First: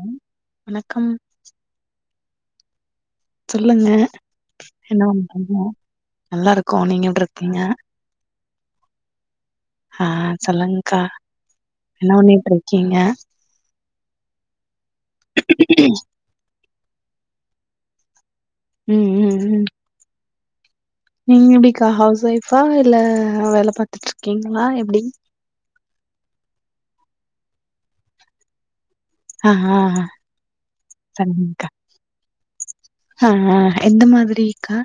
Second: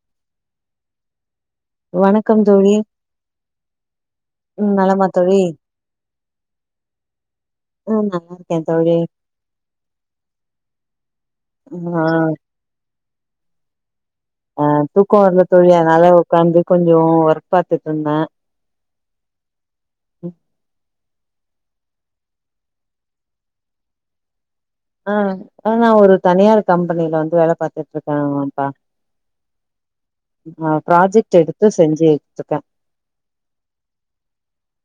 [inaudible] வணக்கம் வணக்கம் தோழி சொல்லுங்க ம் நலமா தோழி நல்லா இருக்கோ நீங்க எப்டி இருக்கீங்க ஆ நல்லாருகே தோழி ஆ சொல்லுங்கா ம் ஆ என்ன பண்ணிட்டு இருக்கீங்க அ தூக்கோ வரல தோழி அதனால உக்காந்து கொஞ்சோ ஒர்க் பாத்துட்டு இட்ருந்த உம் உம் உம் நீங்க எப்டிக்கா ஹவுஸ் ஒய்ஃபா இல்ல வேல பாத்துட்டு இருக்கீங்களா எப் ஆ ஆ நா ஒரு தனியார் கம்பெனில வந்து வேல பாத்துட்டு இருக்க அஅஓ அப்பா ஆ ஆ ஆ ஃப்ராஜெக்ட் எடுத்து செஞ்சிட்ருக்க அ அ எந்த மாதிரிகா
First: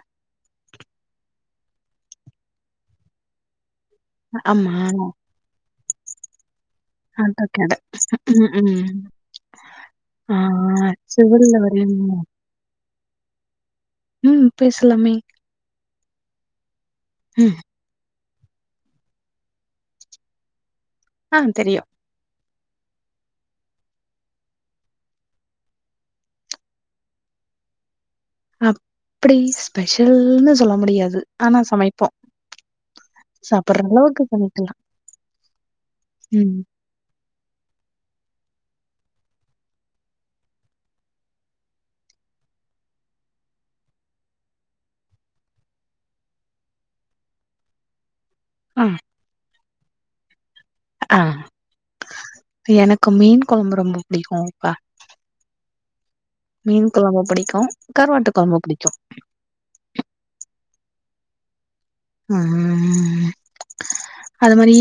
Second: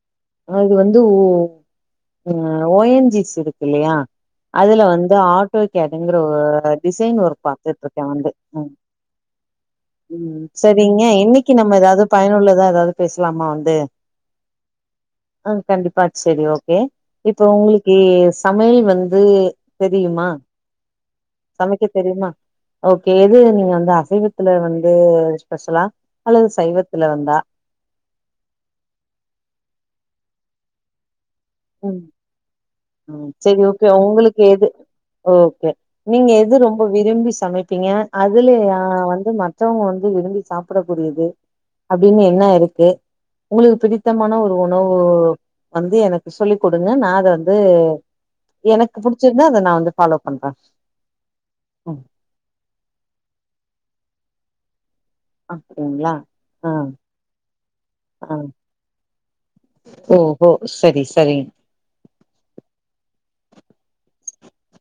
ஆ இது வந்து ஓ அ ஓ என் ஜிஸ் இருக்கு இல்லையா ஆமா அதுல வந்து ஆட்டோ கேட்ரிங்கர ஒ [unintelligible] டிசைன் ஒர்க் ஆட்டோ கட பாத்துட்டு இருக்க வந்து ம் ஆ உம் சரிங்க சிவில்ல இன்னைக்கு நம்ம ஏதாவது வரீங்களா? பயனுள்ளதா ஏதாவது பேசலாமா வந்து ம் பேசலாமே ஆ கண்டிப்பா செரி ஓகே இப்ப ம் உங்களுக்கு சமையல் வந் அது தெரியுமா ஆ சமைக்க தெரியும். தெரியுமா ஓகே எது நீங்க வந்து அசைவத்தில வந்து ஸ்பெஷலா அல்லது சைவத்தில வந்தா அப்டி ஸ்பெஷல்னு சொல்ல முடியாது ஆனா ம் சமைப்போ ம் செரி ஓகே உங்களுக்கு எது ஓகே நீங்க ம் எது ரொம் ப விரும்பி சமைப்பீங்க அதுலேயா வந்து மற்றவங்க வந்து விரும்பி சாப்டக்க கூடியது அப்டின்னு என்ன இருக்கு உங்களுக்கு பிடித்தமான ஒரு உணவு வந்து எனக்கு சொல்லி் குடுங்க நா அத வந்து ஆ எனக்கு புடிச்சிருந்தா அத நா வந்து ஃபாலோ பண்ற அ எனக்கு மீன் குழம்பு ரொம்ப பிடிக்குப்பா அப்டிங்ளா மீன் கொழம்ப பிடிக்கு கருவாட்டு கொழம்ப பிடிக்கு ஓஹோ சரி சரி அ அத மாரி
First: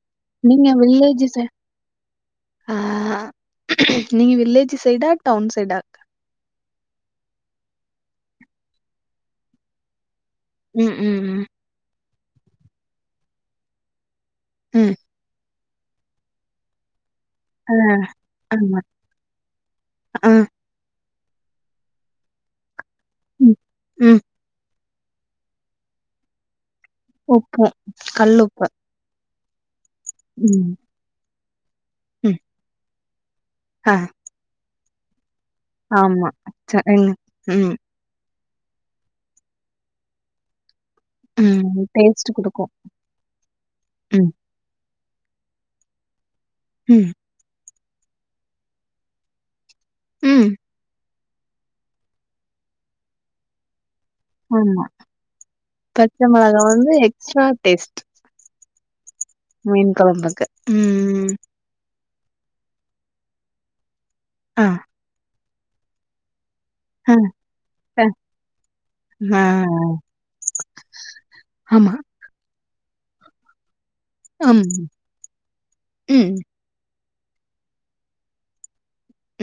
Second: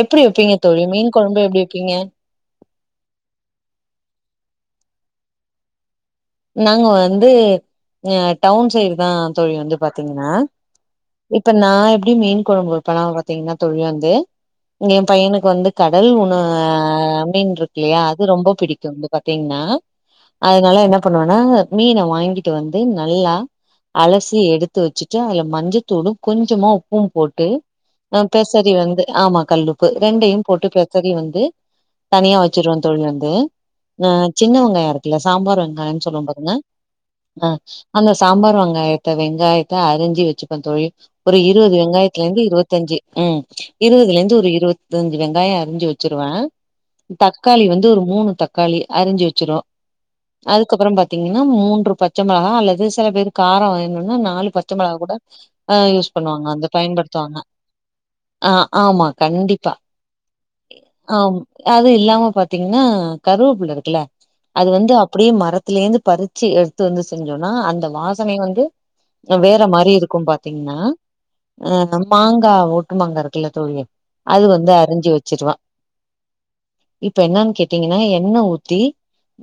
எப்டி வைப்பீங்க நீங்க தோழி மீன் வில்லேஜ் சை கொழம்பு எப்டி வைப்பீங்க ஆ நீங்க வில்லேஜ் சைடா டவுன் சைடா நாங்க வந்து டவுன் அ சைடு தா தோழி வந்து பாத்தீங்னா உம் ம் உம் நா எப்டி மீன் கொழம்பு வப்பனா பாத்தீங்னா தோழி வந்து ம் ஏ பையனுக்கு வந்து கடல் உண அஅஅம் [unintelligible] ஆ இருக்கு இல்லையா அது ரொம்ப ஆமா பிடிக்கு ந்து பாத்தீங்னா ஆ அதனால என்னப் பன்னுவனா மீனை வாங்கிட்டு வந்து நல்லா ம் ம் அலசி எடுத் து வச்சிட்டு அது மஞ்சத்தூளு கொஞ்சமா உப் பு போட்டு உப்பும். அ கல் உப்பு கல்லுப்பு பெசரி வந்து ஆமா கல்லுப்பு ரெண்டையு போட்டு ம் பெ சரி வந்து ம் தனியா வச்சிருவோ தோழி வந்து ஆ அ சின்ன வெங்காயோ இருக்குல்ல சாம்பார் வெங்காயோ சொல்லுவோ ஆமா பாருங்க ச ம் அ ம் அந்த சாம்பார் வெங்காயத்த வெங்காயத்த அரிஞ்சி வச்சிப்ப தோழி ஒரு இருபது ம் வெங்காயத்துல டேஸ்ட் இருந்து குடுக்கு இருபத்தஞ்சு உம் இருபதுல ம் இருந்து ஒரு இருத் இது அஞ்சு வெங்காயம் அரிஞ்சு வச்சிருவ ம் தக்காளி வந்து ஒரு மூணு தக்காளி அரிஞ்சு வச்சிரும் உம் அதுக்கப்புறம் பாத்தீங்கன்னா மூன்று பச்ச மிளகா அல்லது சில பேர் காரம் வேனுன்னா நாலு பச்ச ஆமா மிளகா கூட அ யூஸ் பச்ச பண்ணுவாங்க மொளகா அந்த வந்து பயன்படுத்துவாங்க எக்ஸ்ட்ரா டேஸ்ட் ஆ ஆமா கண்டிப்பா மீன் கொழம்புக்கு ம் ஆம் அது இல்லாம பாத்தீங்கன்னா கருவேப்புள்ள இருக்குல ஆ அது வந்து அப்படியே மரத்தில இருந்து பரு ச்சி எடுத்து வந்து அ செஞ்சோம்னா அந்த அ வாசனை வந்து ஆ வேற மாரி இருக்கும் பாத்தீங்கன்னா ஆ ஆமா. நம் மாங்கா ஓட்டு மாங்கா இருக்குல்ல தோழி அது ம். வந்து அரிஞ்சு வச்சிருவ ம். இப்ப என்னன்னு கேட்டீங்கன்னா எண்ண ஊத்தி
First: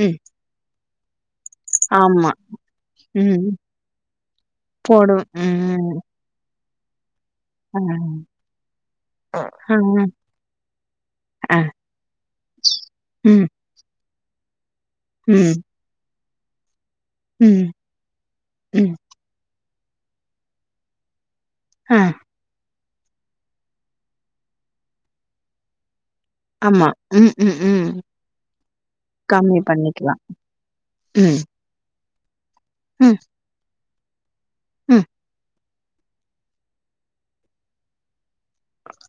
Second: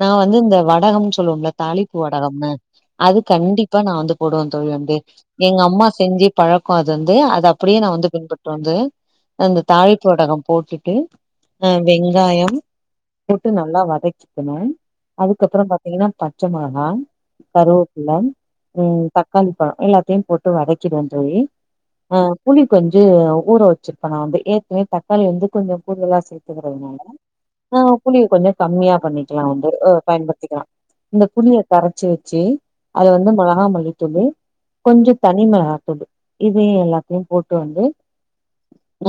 நா ம். வந்து இந்த வடகம்னு சொல்லுவோம்ல தாளிப்பு ஆமா. வடகம்னு அது ம். கண்டிப்பா நா வந்து போடுவன் தோழி வந்து போடும். எங்க அம்மா ம். செஞ்சு பழக்கம் அது வந்து அத அப்படியே ஆ. நா வந்து பின்பற்ற வந்து ஆ. அந்த தாளிப்பு வடகம் போட்டுட்டு ஆ. அ வெங்காயம் ம். போட்டு நல்லா வதக்கி ம். அதுக்கப்புறம் பாத்தீங்கன்னா பச்ச மொளகா ம். கருவேப் ம். உம் தக்காளி பழம் எல்லாத்தையும் போட்டு வதக்கிடுவ தோழி அ ஆ புளி கொஞ்சம் ஊற வச்சிருப்பேன் நா வந்து ஏற்கனவே தக்காளி வந்து கொஞ்சம் கூடுதலா சேத் ஆமா. கத்துக்கிறதுனால ம். ம். ம். ஆ புளிய கொஞ்சம் கம்மியா பண்ணிக்கலாம் கம்மி வந்து பண்ணிக்கலாம். பயன்படுத்திக்கலாம் இந்த ம். புளிய கரச்சி வச்சி அத ம். வந்து மிளகா மல்லி தூளு ம். கொஞ்சம் தனி மிளகாத்தூளு இதையுஷஎல்லாத்தையும் போட்டு வந்து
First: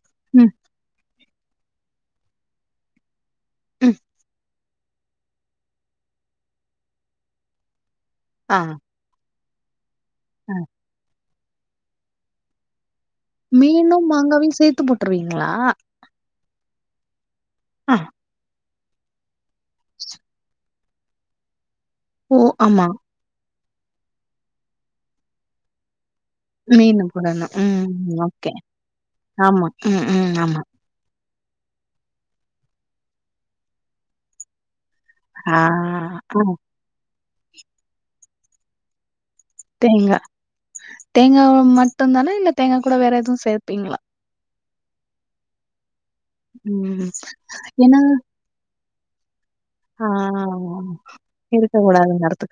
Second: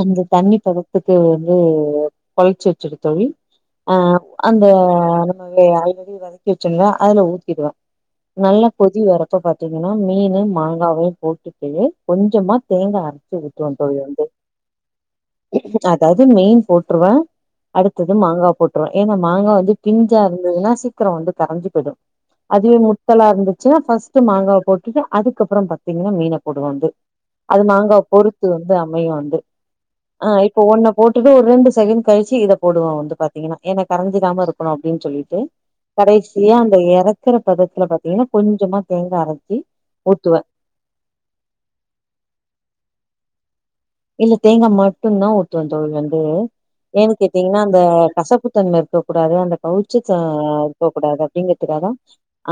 அந்த ம். தண்ணி பதத்துக்கு வந்து குறைச்சி வச்சிட தோழி ஆ ம். அந்த நம்ம ஆல்ரெடி வதக்கி வச்சோல்ல அதுல ஊத்திடுவேன் ஆ. நல்ல கொதி வரப்ப பாத்தீங்கன்னா மீனு ஆ. மாங்காவையும் போட்டு கொஞ்சமா தேங்கா அரைச்சு ஊத்துவ தோழி மீனும், வந்து மாங்காவையும் சேர்த்து போட்டுருவீங்களா? அ தது மீன் போட்ருவேன் ஆ. அடுத்தது மாங்கா போட்ருவ ஏன்னா மாங்கா வந்து பிஞ்சா இருந்ததுன்னா சீக்கிரம் வந்து கரஞ்சி போயிடும் ஓ! அதுவே ஆமா. முத்தலா இருந்துச்சுன்னா ஃபர்ஸ்ட்டு மாங்காவ போட்டுட்டு அதுக்கப்புறம் பாத்தீங்கன்னா மீன போடுவ வந்து மீனு போடணும். அது மாங்கா ம். பொறுத்து ஓகே. வந்து அமையும் வந்து ஆமா. ம். ஆ ம். ஆமா. இப்ப ஒன்னு போட்டுட்டு ஒரு ரெண்டு செகண்ட் கழிச்சு இத போடுவேன் வந்து பாத்தீங்கன்னா ஏன்னா கரைஞ்சிடாம இருக்கணும் அப்படின் சொல்லிட்டு ஆ ஆ. கடைசியா அந்த இறக்குற பதத்துல பாத்தீங்கன்னா கொஞ்சமா தேங்கா அரச்சு தேங்கா தேங்காவ மட்டும் தானா இல்ல தேங்கா கூட வேற எதுவும் சேப்பீங்களா இல்ல தேங்கா மட்டும் தான் ஊத்துவ தோழி வந்து ம். ஏன் கேட்டீங்கன்னா அந்த ஏன்னா, கசப்பு தன்ம இருக்க கூடாது அந்த கவுச்ச ஆ ச இருக்க கூடாது அப்படிங்கிறதுக்கா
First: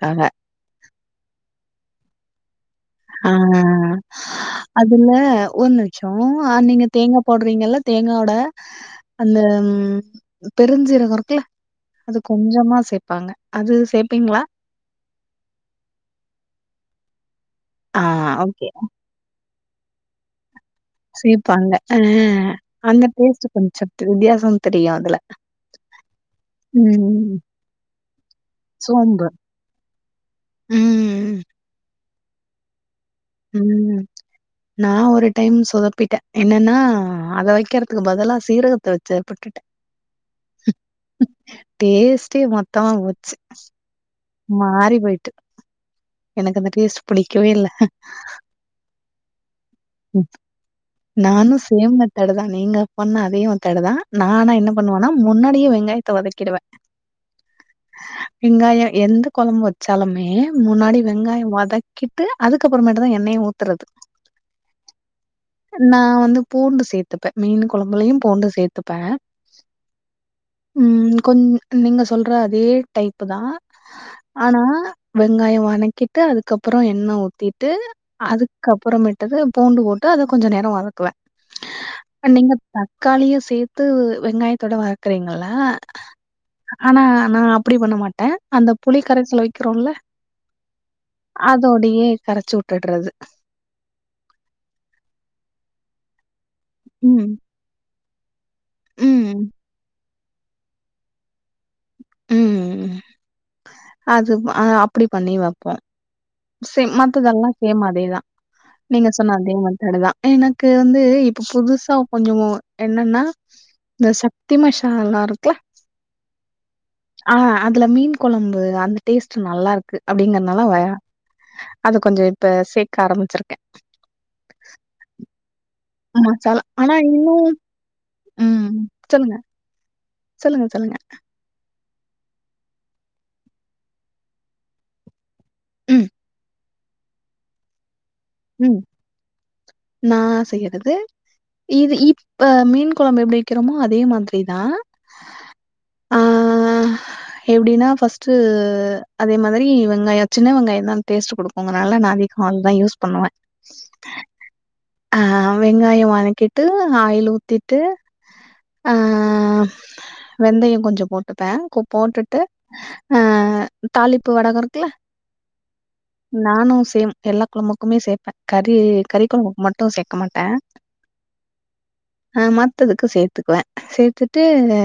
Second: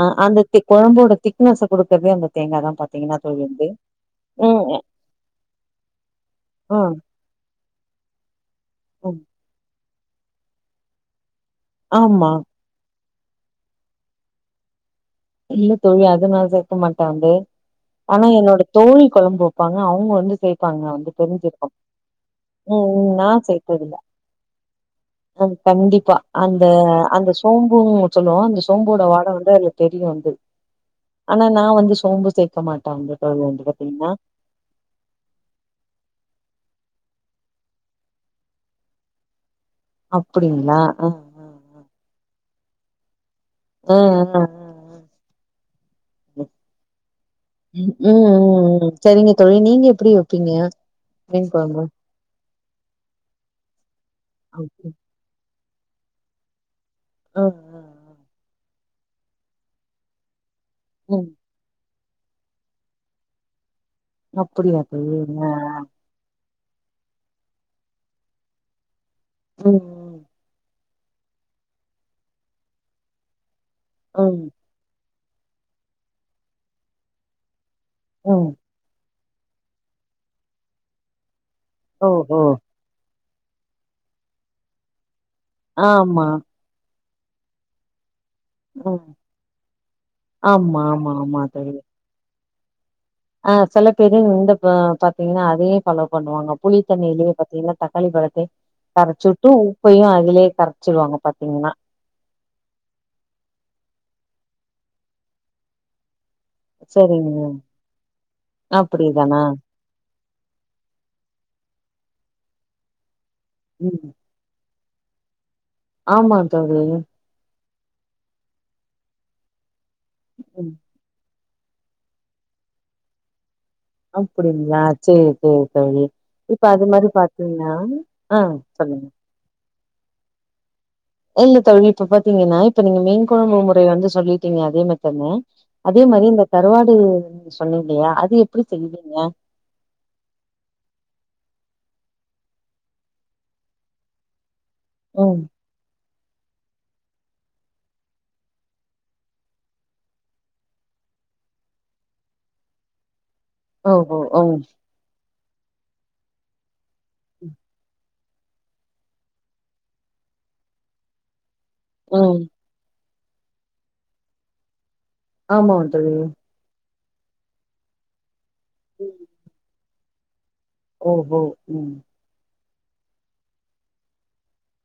ஆ அந்த தி கொழம்போட திக்னஸ கொடுக்கவே அந்த தேங்கா தான் பாத்தீங்கன்னா தோழி வந்து உம் இல்ல ஒரு நிமிஷம் அ நீங்க தேங்கா போடுறீங்கல்ல தேங்காவோட ம் அந்த பெருஞ்சீரகம் இருக்குல அது ஆமா கொஞ்சமா சேப்பாங்க அது சேப்பீங்களா இல்ல தோழி அது நா சேக்க மாட்டேன் வந்து ஆ ஆனா என்னோட ஓகே. தோழி கொழம்பு வைப்பாங்க அவுங்க வந்து சேப்பாங்க தெரிஞ்சிருக்கு சிப்பாங்க ஆ ம் அந்த ம் நா டேஸ்ட்டு கொஞ்ச சேத்ததில்ல சத்து வித்தியாசம் தெரியும் அதுல அ கண்டிப்பா அந்த அந்த ம். சோம்பு சொல்லுவோம் அந்த சோம்போட சோம்பு. வாட வந்து அது தெரியு வந்து ம், ஆனா நா வந்து சோம்பு சேக்க மாட்டே வந்து [unintelligible] பாத்தீங்கன்னா நா ஒரு டைம் சொதப்பிட்டே என்னன்னா அத வைக்கிறதுக்கு பதிலா சீரகத்த வச்செற்பட்டு அப்படிங்களா ஆ டேஸ்டே மொத்தமா போச்சு அ அ மாறி போயிட்டு ம் எனக்கு அந்த டேஸ்ட் பிடிக்கவே இல்ல ம் ம் ம் சரிங்க தோழி நீங்க எப்டி வப்பீங்க மீன் கொழம்பு தடுதா நீங்க பண்ண அதே மெத்தடுதா நா ஆனா ஆ என்ன பண்ணுவேன்னா முன்னாடியே வெங்காயத்த வதக்கிடுவே அ அ அ வெங்காயோ எந்த கொழம்பு வச்சாலுமே முன்னாடி ம் வெங்காயோ வதக் கிட்டு அதுக்கப்புறமேட்டு தா எண்ணெய ஊத்துறது அப்படியாத்தி என்ன நா வந்து பூண்டு சேத்துப்பே மீன் கொழம்புலையு பூண்டு சேத்துப்பே ம் ம் கொஞ் நீங்க சொல்ற அதே டைப்பு தா ம் ஆனா வெங்காயோ வணக்கிட்டு அதுக்கப்புறோ எண்ண ஊத்திட்டு ம் அதுக்கப்புறோமேட் டுது பூண்டு போட்டு அத கொஞ்ச நேரோ வதக்குவே ஓஹோ நீங்க தக்காளிய சேத்து வெங்காயத்தோட வறக்றீங்கள்ள ஆமா ஆனா நா அப்டி பண்ண மாட் டே அந்த புளி ம் கரைசல் வைக்கிறோல்ல ஆமா ஆமா ஆமா தோழி அதோடயே கரைச்சி விட் டுடுறது ஆ செல பேரு இந்த அ பாத்தீங்கன்னா அதையே ஃபாலோ பண்ணுவாங்க ம். புளித்தண்ணிலே பாத்தீங்கன்னா தக்காளி பழத்தயு கரச்சு ம். விட்டு உப்பையு அதுலே கரைச்சிடுவாங்க பாத்தீங்கன்னா ம்ம் அது அ அப்டி பண்ணி வப்போ சேம் சரிங்க மத்ததெல்லா சேம் அதேதா நீங்க சொன்ன அப்டிதானா அதே மாதி டதா எனக்கு வந்து இப்ப புதுசா கொஞ்சோ என்னன்னா ம் இந்த சக் தி மசாலா இருக்ல ஆ்மா தோழி ஆ அதுல மீன் கொழம்பு அந்த டேஸ்ட் நல்லா இருக்கு அப்டிங்கிறதுனால ம் வய அது கொஞ்சோ இப்ப சேக்க ஆரம்பிச்சிருக்கே அப்டிங்களா சரி சரி தோழி மசாலா இப்ப அது ஆனா மாரி பாத்தீங்ன்னா அ சொல்லுங்க சொல்லுங்க சொல்லுங்க இல்ல தோழி இப்ப பாத்தீங்கன்னா இப்ப நீங்க மீன் கொழம்பு முறை வந்து சொல்லிட்டீங்க அதே மெத்தட்னு அதே ம், மாரி இந்த கருவாடு சொன்னே இல்லையா அது எப்டி செய்வீங்க நா செய்யுறது இது இப்ப மீன் கொழம்பு எப்டி வைக்கிறோமோ அதே மாதிரிதா ம் அ எப்டின்னா ஃபர்ஸ்ட்டு அதே மாதிரி வெங்காயோ சின்ன வெங்காயோ தா டேஸ்ட்டு குடுக் உங்கனால நா அதே கால் தா யூஸ் பண்ணுவே ஓஹோ ஓ அ வெங்காயோ வணக்கிட்டு ஆயில் ஊத்திட்டு அ வெந்தயோ கொஞ்சோ போட்டுப்பே போட்டுட்டு ம் அ தாளிப்பு வடகோ இருக்குல்ல ஆமாம் தோழி நானு சேம் எல்லா கொழம்புக்குமே சேர்பே கறி கறி கொழம்புக்கு மட்டு சேக்க மாட்டே ஓ பௌ ம் அ மத்ததுக்கு சேத்துக்குவே சேத்துட்டுனே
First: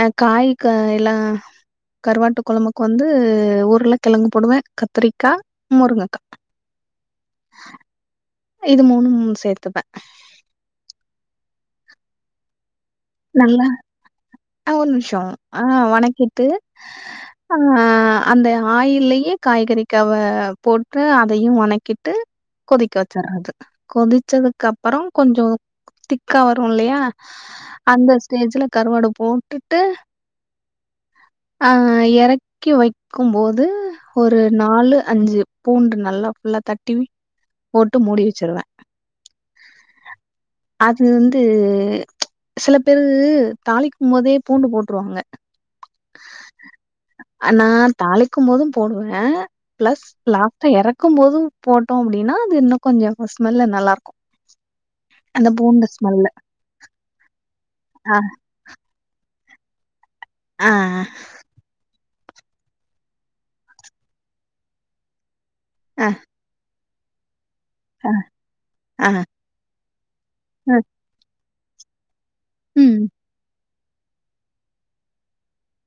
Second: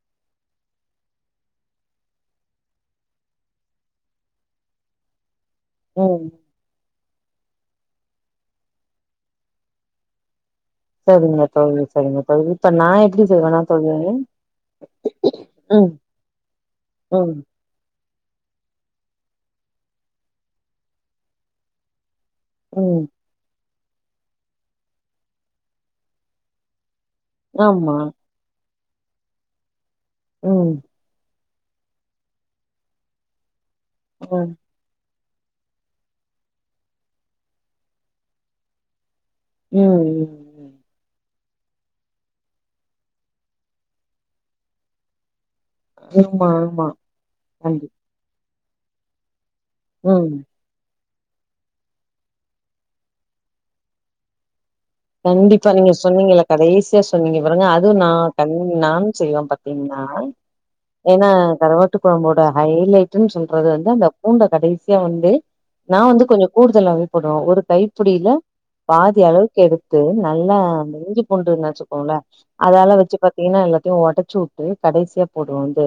அ காய்க் காயெல்லா கருவாட்டு கொழம்புக்கு வந்து உர்ல கெழங்கு போடுவே கத்திரிக்கா முருங்கக்கா ம் இது மூணு சேத்துப்பே சேரிங்க தோழி சேரிங்க தோழி இப்ப நா எப் நல்லா அ ஒரு நிமிஷோ ஆ ம் வணக்கிட்டு ம் ஆ அந்த ஆயிலயே காய்கறி கவ போட்டு அதையு வணக்கி ட்டு கொதிக்க ம் வச்சுற்றது கொதிச்சதுக்கு அப்றோ கொஞ்சோ திக்கா வரு இல்லையா ஆமா அந்த ஸ்டேஜ்ல கருவாடு போட்டுட்டு ம் அ எறக்கி வைக்கு போது ஒரு ம் நாலு அஞ்சு பூண்டு நல்லா ஃபுல்லா தட்டி போட்டு மூடி வச்சிருவே ம் ம் அது வந்து சில பேரு தாளிக்குபோதே பூண்டு போட்டுருவாங்க ஆமா ஆமா நா கண்டி தாளிக்கு போதும் போடுவே பிளஸ் ம் லாஸ் எறக்கு போது போட்டோ அப்டின்னா அது இன்னு கொஞ்சோ ஸ்மெல்ல நல்லா இருக்கு கண்டிப்பா நீங்க சொன்னீங்கல்ல கடசியா சொன்னீங்க பாருங்க அதுவு நா ஆ, கண் ம் நானு செய்வே பாத்தீங்கன்னா ஆ, ஏனா கருவா ட்டு கொழம்போட ஹைலைடன்னு சொல்றது வந்து அந்த பூண்ட கடைசியா வந்து நா அ, வந்து கொஞ்சோ கூடுதலாவே போடுவ ஒரு அ, கைப்பிடியில ஆ, பாதி அளவுக்கு எடு த்து நல்லா அ, இஞ்சி பூண்டு நசுக்கோல அதால ம், வச்சு பாத்தீங்கன்னா எல்லாத்தையு உடைச்சு வுட் ட்டு கடைசியா போடுவோ வந்து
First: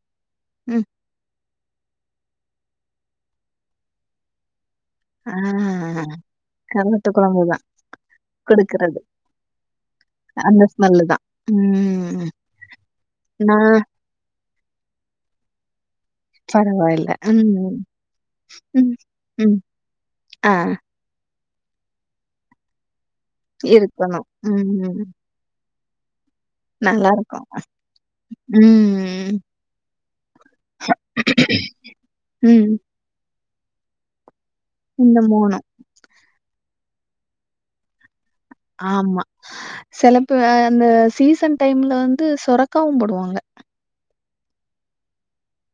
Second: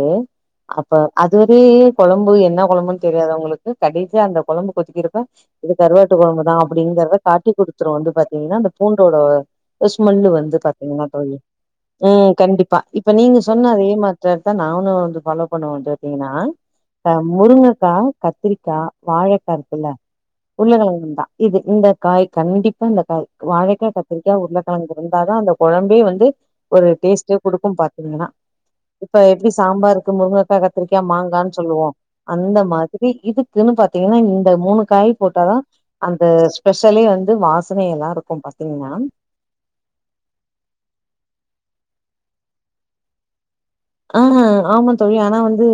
ம். அப்ப அது எ கொழம்பு என்ன கொழம்புன்னு தெரியாது உங்களுக்கு கடைசியா அந்த கொழம்பு கொதிக்கருப் ப்ப ஆ இது கருவாட்டு கொழம்பு தா கருவாட்டு அப்டிங்கிறத குழம்பு காட்டி தான் குடுத்துரு வந்து பாத்தீங்கன்னா அந்த குடுக்குறது. பூண்டோட ஸ்மெல்லு வந்து அந்த ஸ்மெல்லு பாத்தீங்கன்னா தான். தோழி ம் கண்டிப்பா இப்ப நீங்க சொன்ன நான் அதே மேத்தட் தா நானு வந்து ஃபாலோ பண்ணவேடேட் பாத்தீன்னா பரவாயில்ல. அ ம், முருங்கக்கா கத்திரிக்கா ம், வாழைக்கா ம். இருக்குல்ல ஆ உருளகெழங்குந்தா இது இந்த காய் கண்டிப்பா இந்த காய் வாழக்கா இருக்கணும். கத்திரிக்கா உர்ருல கெழங்கு ம். இருந்தாதா அந்த கொழம்பே வந்து ஒரு டேஸ்ட்டு நல்லாருக்கும். குடுக்கு பாத்தீங்கன்னா இப்ப ம். எப்டி சாம்பார்க்கு முருங்கக்கா கத்திரிக்கா மாங்கான்னு சொல்லுவோ அந்த ம். மாதிரி சரி இதுக்குன்னு பாத்தீங்கன்னா இந்த மூணு காய் இந்த போட்டாதா அந்த ஸ்பெஷலே வந்து வாசனைல்லா இருக்குப்பா ஆமா சிலப்பு அந்த சீசன் டைம்ல வந்து சுரக்காவு போடுவாங்க ஆ ஆமா தோழி ஆனா வந்து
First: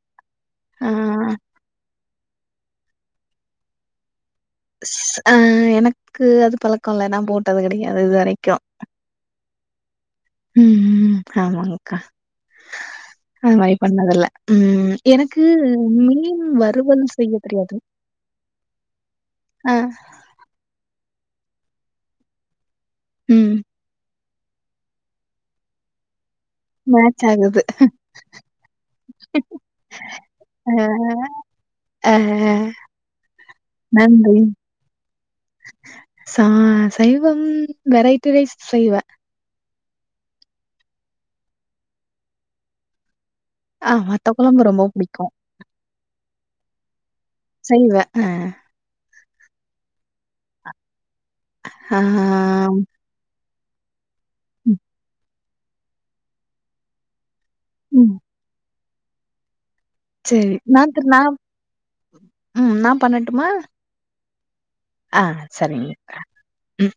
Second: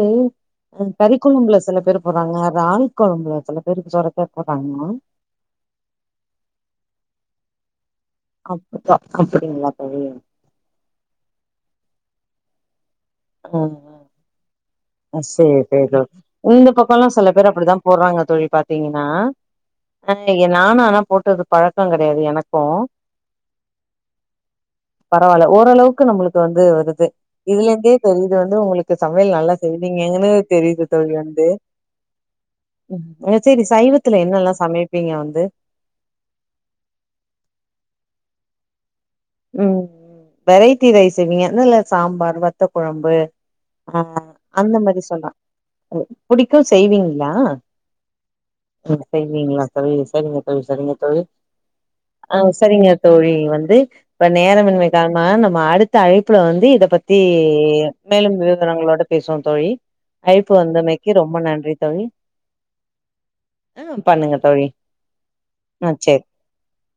ஆ கறிக்கொழம்புல சில பேரு போடுறாங்க ராணிக்கொழம்புல சில பேருக்கு சொறக்கா போடுறாங்க ஆ எனக்கு அது பழக்கோ இல்ல நா போட்டது கெடையாது இது வரைக் அப்புத்தா அப்டிங்களா தோழி ம் ஆமாக்கா அது மாரி ஆ பண்ணதில்ல ம் எனக்கு சேரி சேரி தோழி மீன் இந்த வருவல் பக்கோல்லா சில செய்ய பேர் அப்டிதா தெரியாது போடுறாங்க தோழி பாத்தீங்கன்னா அ ஆ எ நானு ஆனா போட்டது பழக்கோ கெடையாது எனக்கு ம் பரவால்ல ஓரளவுக்கு நம்மளுக்கு வந்து வருது மேட்ச் ஆகுது. இதுல இருந்தே தெரியுது வந்து உங்களுக்கு சமையல் நல்லா நீங்க என்ன அ, தெரியுது தோழி வந்து அ ஹ ஹ ம் சரி சைவத்துல என்னல்லா சமைப்பீங்க வந்து ச சைவம் வெரைட்டி ரைஸ் செய்வ ம் வெரைட்டி ரைஸ் இல்லைங்க என்ன இல்ல சாம்பார் வத்த குழம்பு ஆ வத்த குழம்பு அந்த ரொம்ப மாதிரி பிடிக்கும். சொல்லலா புடிக்கு செய்வீங்களா செய்வ அ அ செய்வீங்களா தோழி சரிங்க தொழில் சரிங்க தொழில் ஆ சரிங்க தோழி வந்து இப்ப ம். நேரமின்மை காலமாக நம்ம அடுத்த அழைப்புல வந்து இத பத்தி ம். மேலும் விவரங்களோட பேசுவோ தோழி அழைப்பு சரி. நான் திரு வந்தமைக்கு நான் ரொம்ப நன்றி தோழி ம். நான் பண்ணட்டுமா? ஆ பண்ணுங்க தோழி ஆ ஆ சரிங்க சேரி அ ம்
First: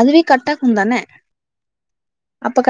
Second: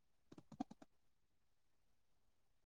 அதுவே கட்டாகும் தான அப்ப கட்